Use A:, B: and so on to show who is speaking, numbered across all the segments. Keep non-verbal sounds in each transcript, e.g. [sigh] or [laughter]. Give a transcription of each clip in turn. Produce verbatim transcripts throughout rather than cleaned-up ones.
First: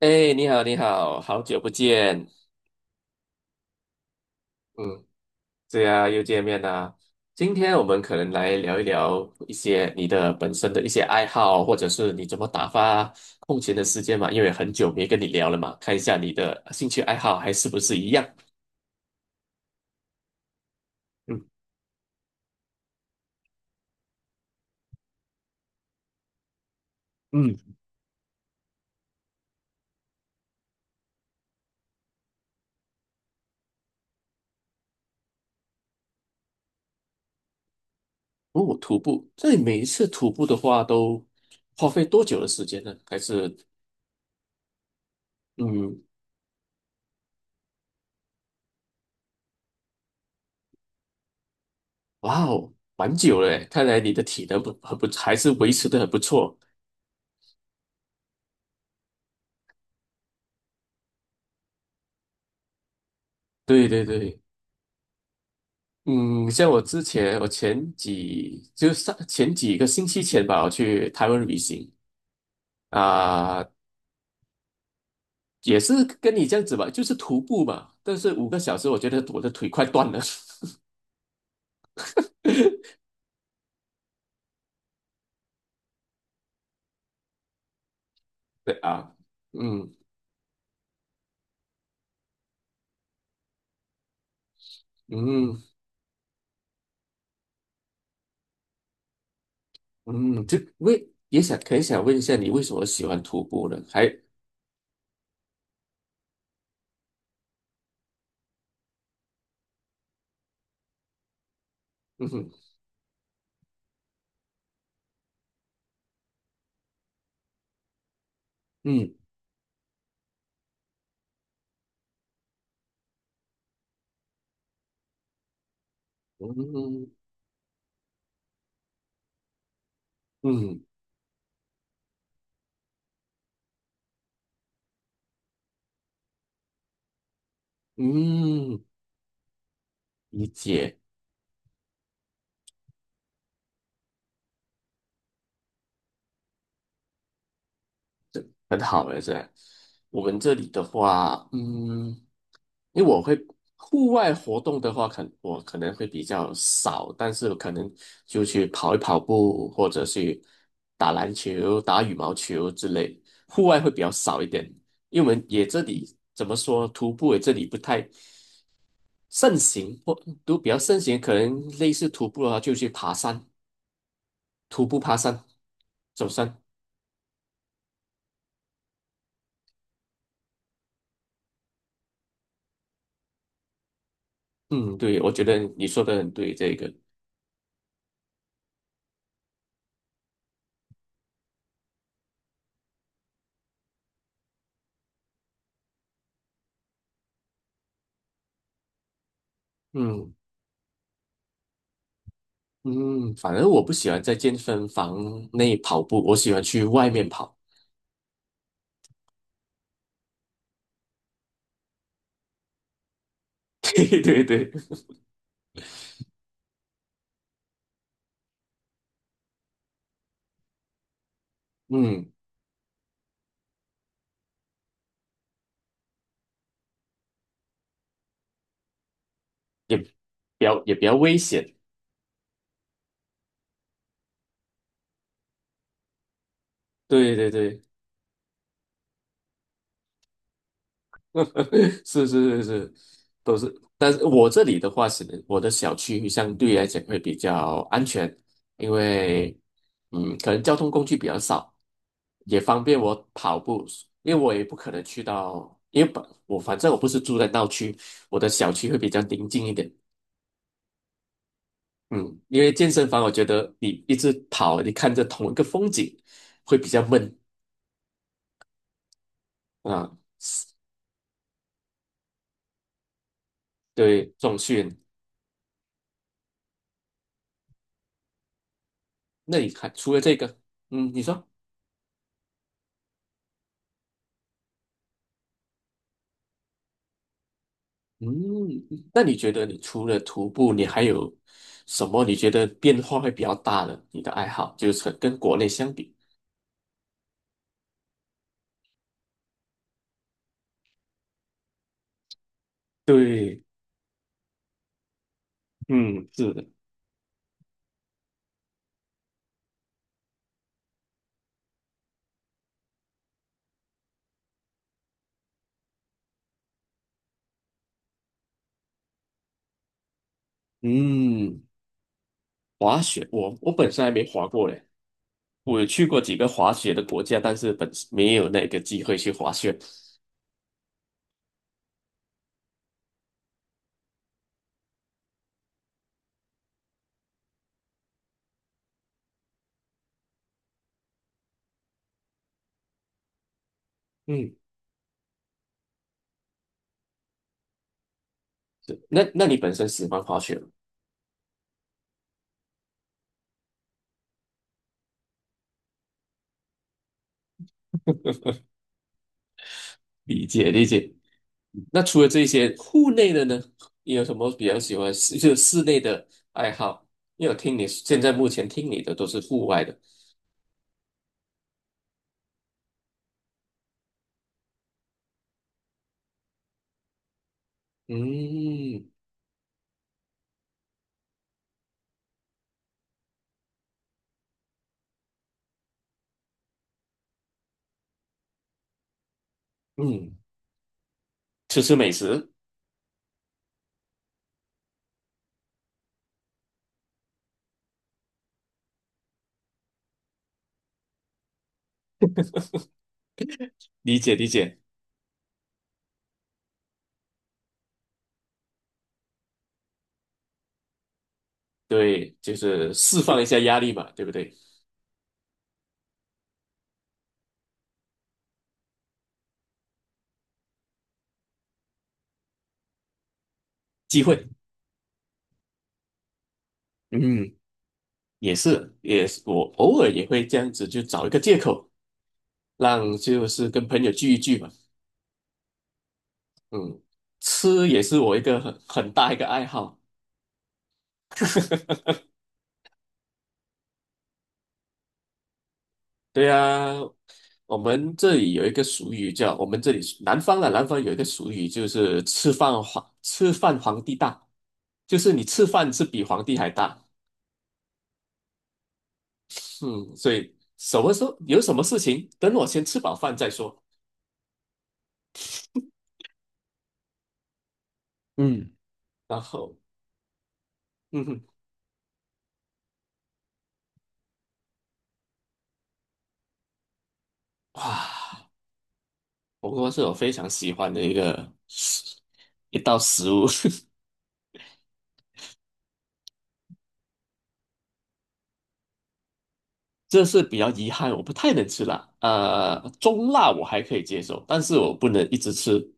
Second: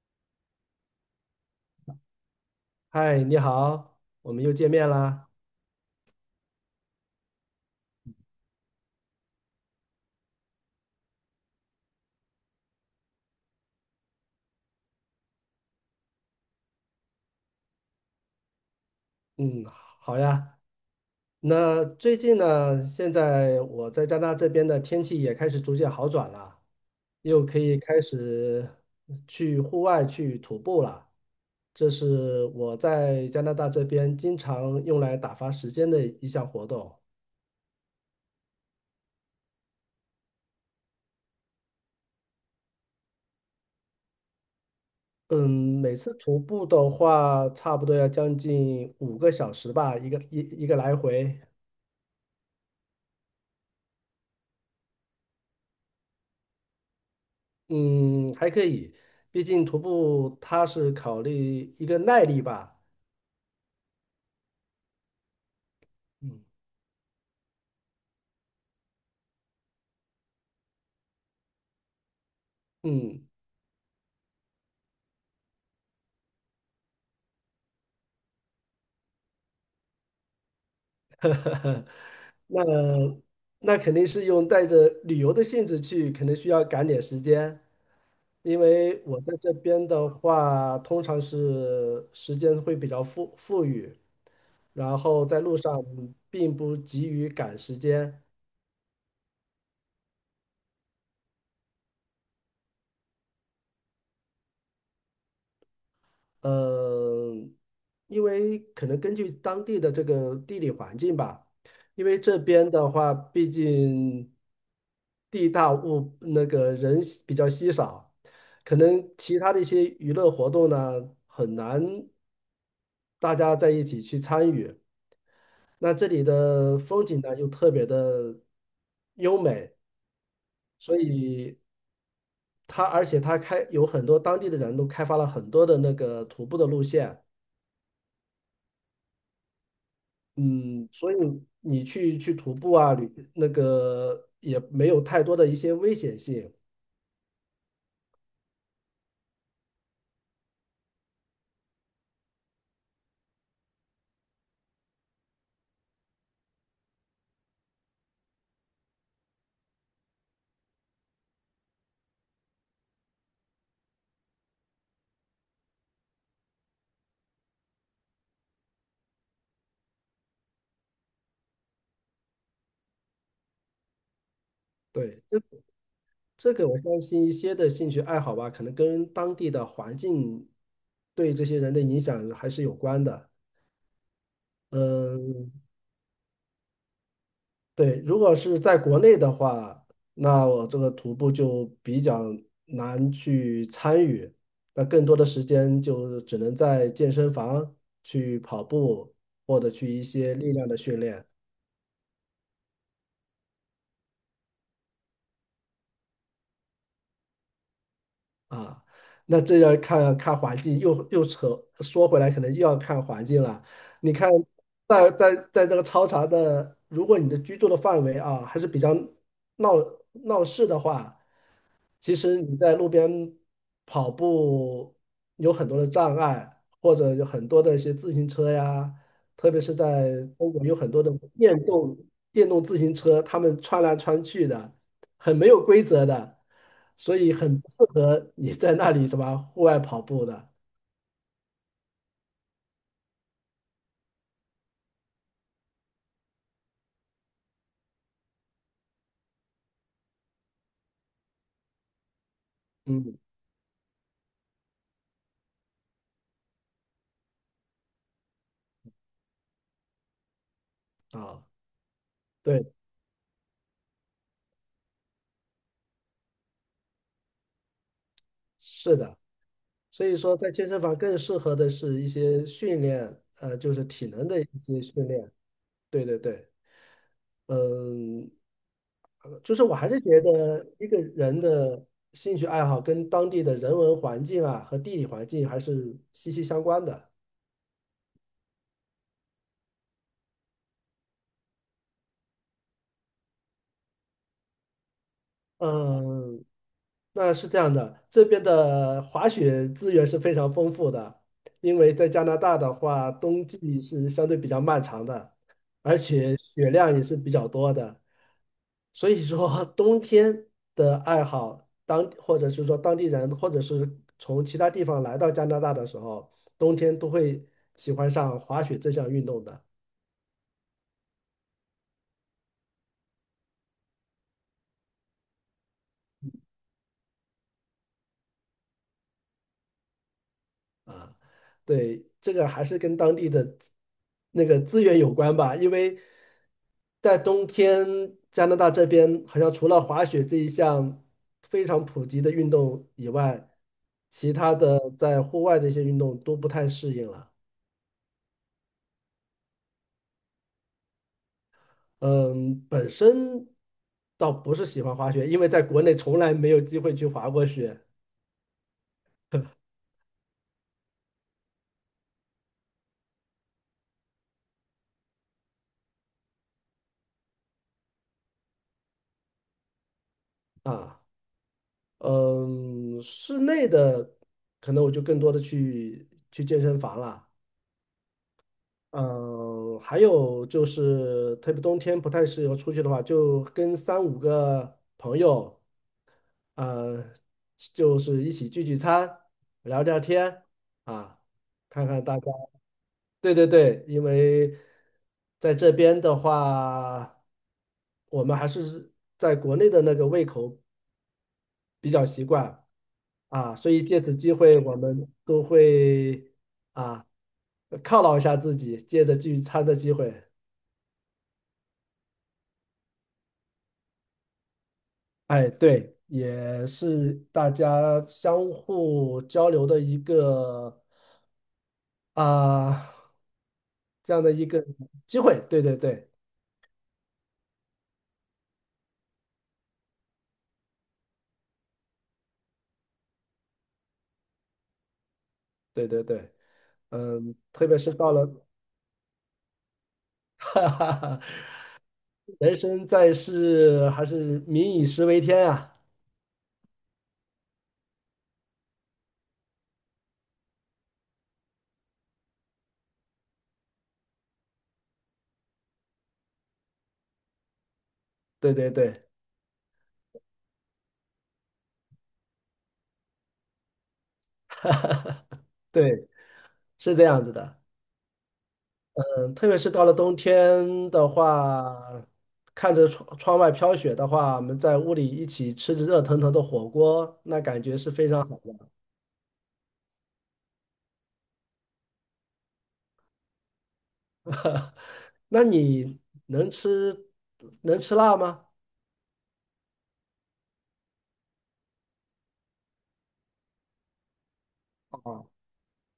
A: 哎，你好，你好。好久不见。
B: 嗨，你好，我们又见面
A: 嗯，
B: 啦。
A: 对啊，又见面啦。今天我们可能来聊一聊一些你的本身的一些爱好，或者是你怎么打发空闲的时间嘛，因为很久没跟你聊了嘛，看一下你的兴趣爱好还是不是一样。
B: 嗯，好呀。
A: 嗯
B: 那最近呢，现在我在加拿大这边的天气也开始逐渐好转了，又
A: 嗯。
B: 可以开始去户外去徒步了。这是我在加拿大这边经常用来打发时间的一项活动。
A: 哦，徒步，这里每一次徒步的话都花费多久的时间呢？还是
B: 嗯，每
A: 嗯，
B: 次徒步的话，差不多要将近五个小时吧，一个一一个来回。
A: 哇哦，蛮久了诶，看来你的体能不很不还是维持的很不错。
B: 嗯，还可以，毕竟徒步它是考虑一个耐力吧。
A: 对对对。
B: 嗯
A: 嗯，像我之前，我前几就上前几个星期前吧，我去台湾旅行。
B: 嗯，
A: 啊、也是跟你这样子吧，就是徒步嘛，但是五个小时，我觉得我的腿快断了。
B: 那
A: [laughs]
B: 那肯定是用带着旅游的性质去，可能需要赶点时间，因
A: 对
B: 为
A: 啊。
B: 我在这边
A: 嗯
B: 的话，通常是时间会比较富富裕，然后在路
A: 嗯
B: 上并不急于赶时间。
A: 嗯。就为也想很想问一下你为什么喜欢徒步呢？还
B: 呃，因为可能根据当地的这个地理环境吧，因为
A: 嗯
B: 这
A: 哼。
B: 边的话，毕竟地大物那个人稀比较稀少，可能
A: 嗯
B: 其他的一些娱乐活动呢，很难大家在一起去参与。那这里的风
A: 嗯
B: 景呢，又特别的优美，
A: 嗯
B: 所以它而且它开有很多当地的人都开发了很多的那个徒步的路线。
A: 嗯。理
B: 嗯，
A: 解。
B: 所以你去去徒步啊，旅那个也没有太多的一些危险性。
A: 很好了，是吧。我们这里的话，嗯。因为我会户外活动的话，可我可能会比较少，但是可能就去跑一跑步，或者去打篮球、打羽毛球之类，户外会比较少一点。因为我们也这里怎么说，徒步也这里不太盛行，或都比较盛行，可能类似徒步的话，就去爬山，徒步爬
B: 对，这
A: 山、走
B: 这
A: 山。
B: 个我相信一些的兴趣爱好吧，可能跟当地的环境对这些人的影响还是有关的。
A: 嗯，对，我觉
B: 嗯，
A: 得你说的很对，这个，
B: 对，如果是在国内的话，那我这个徒步就比较难去参与，那更多的时间就只能在健身房去跑步，或者去一
A: 嗯。
B: 些力量的训练。
A: 嗯，反正我不喜欢在健身房内跑步，我喜欢去外面跑。
B: 啊，那这要看看环境，又又扯说回来，可能又要看环境了。
A: [laughs]
B: 你
A: 对
B: 看，
A: 对对。
B: 在在在这个超长的，如果你的居住的范围啊还是比较闹闹市的话，其
A: 嗯，
B: 实你在路边跑步有很多的障碍，或者有很多的一些自行车呀，特别是
A: 也比
B: 在中国有
A: 较
B: 很
A: 也比
B: 多的
A: 较危
B: 电
A: 险。
B: 动电动自行车，他们穿来穿去的，很没有规则的，所以
A: 对对
B: 很不适
A: 对。
B: 合你在那里什么户外跑步的。
A: [laughs] 是是是是，都是。但是我这里的话是，我的小区相对来讲会比较安全，因为嗯，可能交通工具比较少，也方便我
B: 嗯，
A: 跑步。因为我也不可能去到，因为本我反正我不是住在闹区，我的小区会比较宁静一点。
B: 啊，
A: 嗯，因为
B: 对，
A: 健身房，我觉得你一直跑，你看着同一个风景，会比较闷
B: 是的，所
A: 啊。
B: 以说在健身房更适合的是一些训练，呃，就是体
A: 对，
B: 能的一
A: 这种训
B: 些
A: 练。
B: 训练。对对对。嗯，就
A: 那
B: 是
A: 你
B: 我还
A: 看，
B: 是
A: 除了
B: 觉
A: 这个，
B: 得一个
A: 嗯，你
B: 人
A: 说，
B: 的兴趣爱好跟当地的人文环境啊和地理环境还是息息相关的。
A: 嗯，那你觉得你除了徒步，你还有什么你觉得变化会比较大的？你的爱好就是跟国内相比，
B: 嗯，那是这样的，这边的滑雪资源是非常丰富的，因为在加拿大的话，冬
A: 对，
B: 季是相对比较漫长的，而
A: 嗯，
B: 且
A: 是的，
B: 雪量也是比较多的，所以说 [laughs] 冬天的爱好，当或者是说当地人，或者是从其他地方来到加拿大的时候，冬天都会喜欢上滑雪这项运动的。
A: 嗯，滑雪，我我本身还没滑过嘞，我有去过几个滑雪的国家，但是本没有那个机会去滑雪，
B: 啊，对，这个还是跟当地的那个资源有关吧，因为在冬天，加拿大这边好像除了滑雪这一项非常普及的运动以外，其
A: 嗯。
B: 他的在户外的一些运动都不太适应了。
A: 对，那那你本身喜欢滑雪吗？
B: 嗯，本身倒不是喜欢滑雪，因为在国内从来没有机会去滑过雪
A: 理解理解。那除了这些户内的呢，你有什么比较喜欢室就是室内的爱好？因为我听你现在目前听你的都是户外的，
B: 啊。嗯，室内的可能我就更多的去去健身房了。
A: 嗯
B: 嗯，还有就是，特别冬天不太适合出去的话，就跟三五个朋友，呃，就是一起聚聚餐，聊聊
A: 嗯，
B: 天啊，
A: 吃
B: 看
A: 吃
B: 看
A: 美
B: 大家。
A: 食。
B: 对对对，因为在这边的话，我们还是在国内的那个胃口比较习惯啊，所以借此
A: 理
B: 机
A: 解理
B: 会，我
A: 解。
B: 们都会啊犒劳一下自己，借着聚餐的机会。
A: 对，就是释放一下压力嘛，对不对？
B: 哎，对，也是大家相互交流的一个啊、这
A: 机
B: 样的一
A: 会，
B: 个机会。对对对
A: 嗯，也是也是，我偶尔也会这样子，就找一个借口，让就是跟朋友聚一聚嘛，
B: 对对对，
A: 嗯，
B: 嗯，特别
A: 吃
B: 是
A: 也
B: 到
A: 是
B: 了
A: 我一个很很大一个爱好。
B: [laughs] 哈哈哈，
A: [laughs]
B: 人生在世，还是民以食为天啊。
A: 对啊，我们这里有一个俗语叫，我们这里南方的南方有一个俗语，就是吃饭皇吃饭皇帝大，就是你吃饭是比皇帝还大。
B: 对对对
A: 嗯，所以什么时候有什么事情，等我先吃饱饭再说。
B: 对，是这样子的。
A: 嗯，
B: 嗯，
A: 然
B: 特别是
A: 后，
B: 到了冬天的
A: 嗯哼，
B: 话，看着窗窗外飘雪的话，我们在屋里一起吃着热腾腾的火锅，那感觉是非常好。
A: 哇，火锅是我非常喜欢的一个一道食物，
B: [laughs] 那你能吃能吃辣吗？
A: [laughs] 这是比较遗憾，我不太能吃辣。呃，中辣我还可以接受，但是我不
B: 啊，
A: 能一直吃。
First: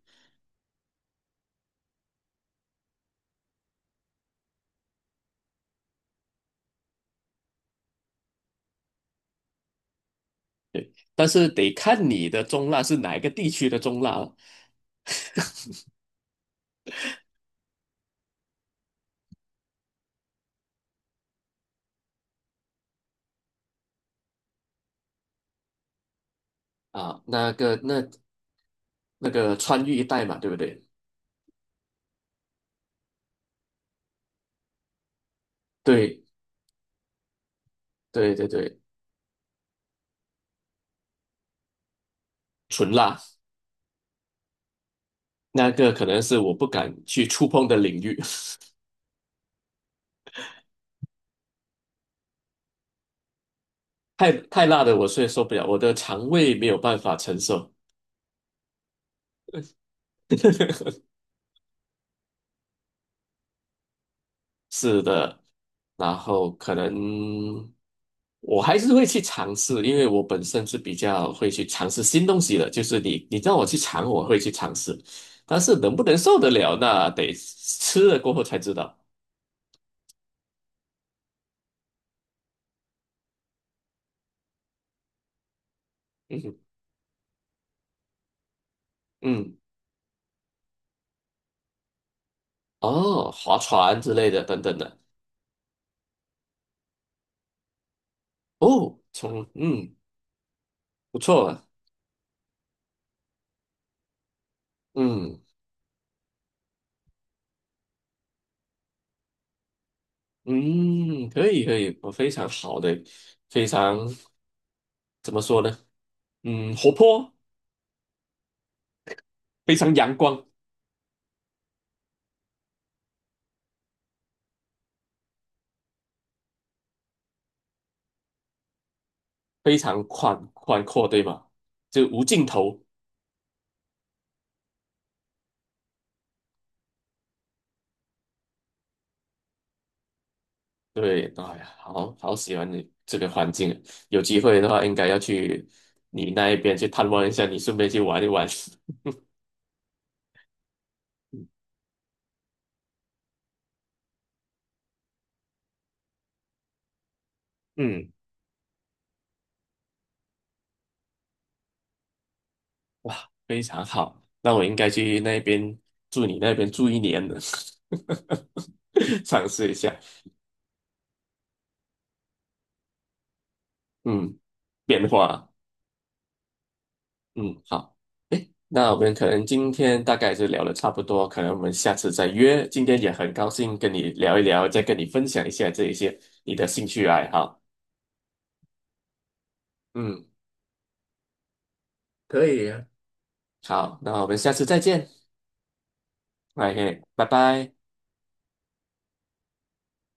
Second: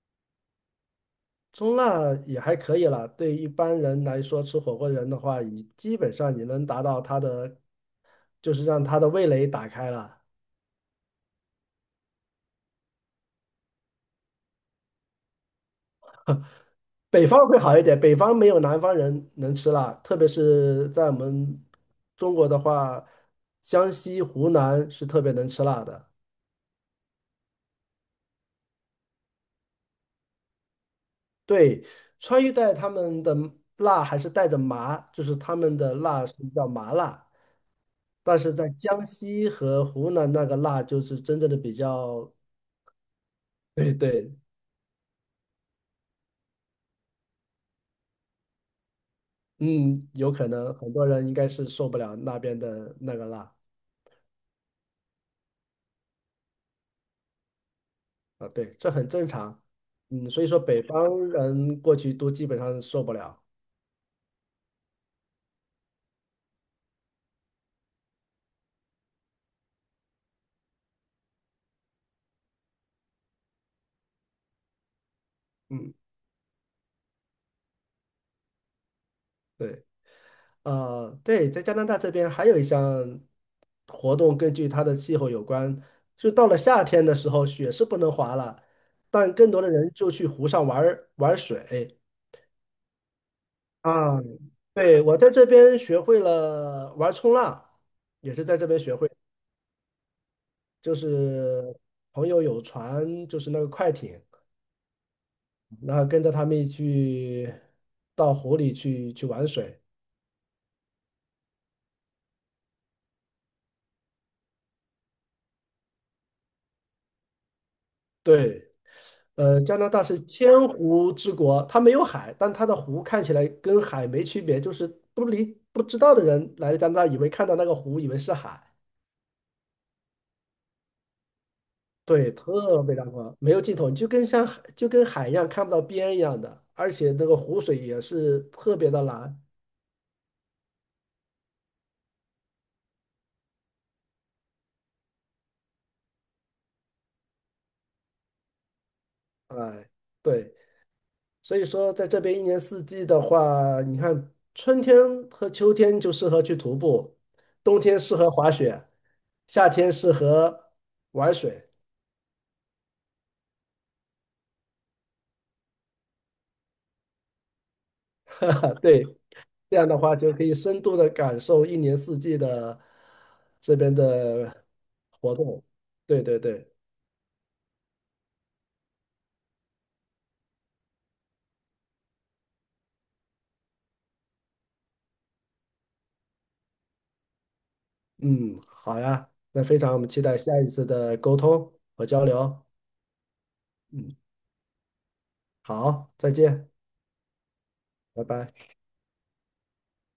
B: 中辣也还可以了。对一般人来说，吃火锅人的话，你基本上你能达到他的，就是让他的味蕾打开了。
A: 但是得看你的中辣是哪一个地区的中辣了。
B: 北方会好一点，北方没有南方人能吃辣，特别是在我们中国的话，江西、湖南是特别能吃辣的。
A: 啊，那个那那个川渝一带嘛，对不对？
B: 对，川渝带他们的辣还是带着麻，就是他们的
A: 对
B: 辣是比较麻辣，
A: 对
B: 但
A: 对
B: 是在
A: 对。
B: 江西和湖南那个辣就是真正的比较，
A: 纯辣
B: 对对，
A: 那个可能是我不敢去触碰的领域，
B: 嗯，有可能很多人应该是受不了那边的那个辣
A: [laughs] 太太辣的我是受不了，我的肠胃没有办法承受。
B: 啊，对，这很正常，嗯，所以说北
A: [laughs]
B: 方人过去都基本上受不了，
A: 是的，然后可能我还是会去尝试，因为我本身是比较会去尝试新东西的，就是你你让我去尝，我会去尝试，但是
B: 嗯，
A: 能不能受得了，那得吃了过后才知道。
B: 对。呃，对，在加拿大这边还有一项活动，根据它的气候有关，就
A: 嗯
B: 到了
A: 哼
B: 夏天的时候，雪是不能滑了，但更
A: 嗯，
B: 多的人就去湖上玩儿玩水
A: 哦，划船之
B: 啊。
A: 类的等等的，
B: 对，我在这边学会了玩冲浪，也是在这边学
A: 哦，
B: 会，
A: 从嗯
B: 就
A: 不错啊，
B: 是朋友有船，就是那个快艇，
A: 嗯
B: 然后跟着他们一起去到湖里去去玩水。
A: 嗯，可以可以，我非常好的，非常怎么说呢？嗯，活泼，
B: 对。呃，
A: 非
B: 加拿
A: 常
B: 大
A: 阳
B: 是
A: 光。
B: 千湖之国，它没有海，但它的湖看起来跟海没区别，就是不理不知道的人来了加拿大，以为看到那个湖，以为是海，
A: 非常宽宽阔，对吧？就无
B: 对，
A: 尽头。
B: 特别壮观，没有尽头，你就跟像海就跟海一样看不到边一样的，而且那个湖水也是特别的蓝，
A: 对，哎呀，好好喜欢你这个环境啊，有机会的话应该要去你那一边去探望一下，你顺便去玩一玩。[laughs]
B: 哎，对，所以说在这边一年四季的话，你看春天和秋天就适合去徒步，冬天
A: 嗯，
B: 适合滑雪，夏天适合玩水，
A: 哇，非常好，那我应该去那边住你那边住一年的，
B: [laughs] 对。
A: [laughs] 尝试一
B: 这样
A: 下，
B: 的话就可以深度的感受一年四季的这边
A: 嗯，
B: 的
A: 变
B: 活
A: 化，
B: 动。对对对，
A: 嗯，好。那我们可能今天大概是聊的差不多，可能我们下次再约。今天也很高兴跟你聊一聊，再跟你分享一下这一些你的兴趣爱好。
B: 嗯，好呀，那非常我们期
A: 嗯，
B: 待下一次的沟通和交
A: 可
B: 流。
A: 以啊，好，那
B: 嗯，
A: 我们下次再见。
B: 好，再见，
A: OK,拜拜。
B: 拜拜。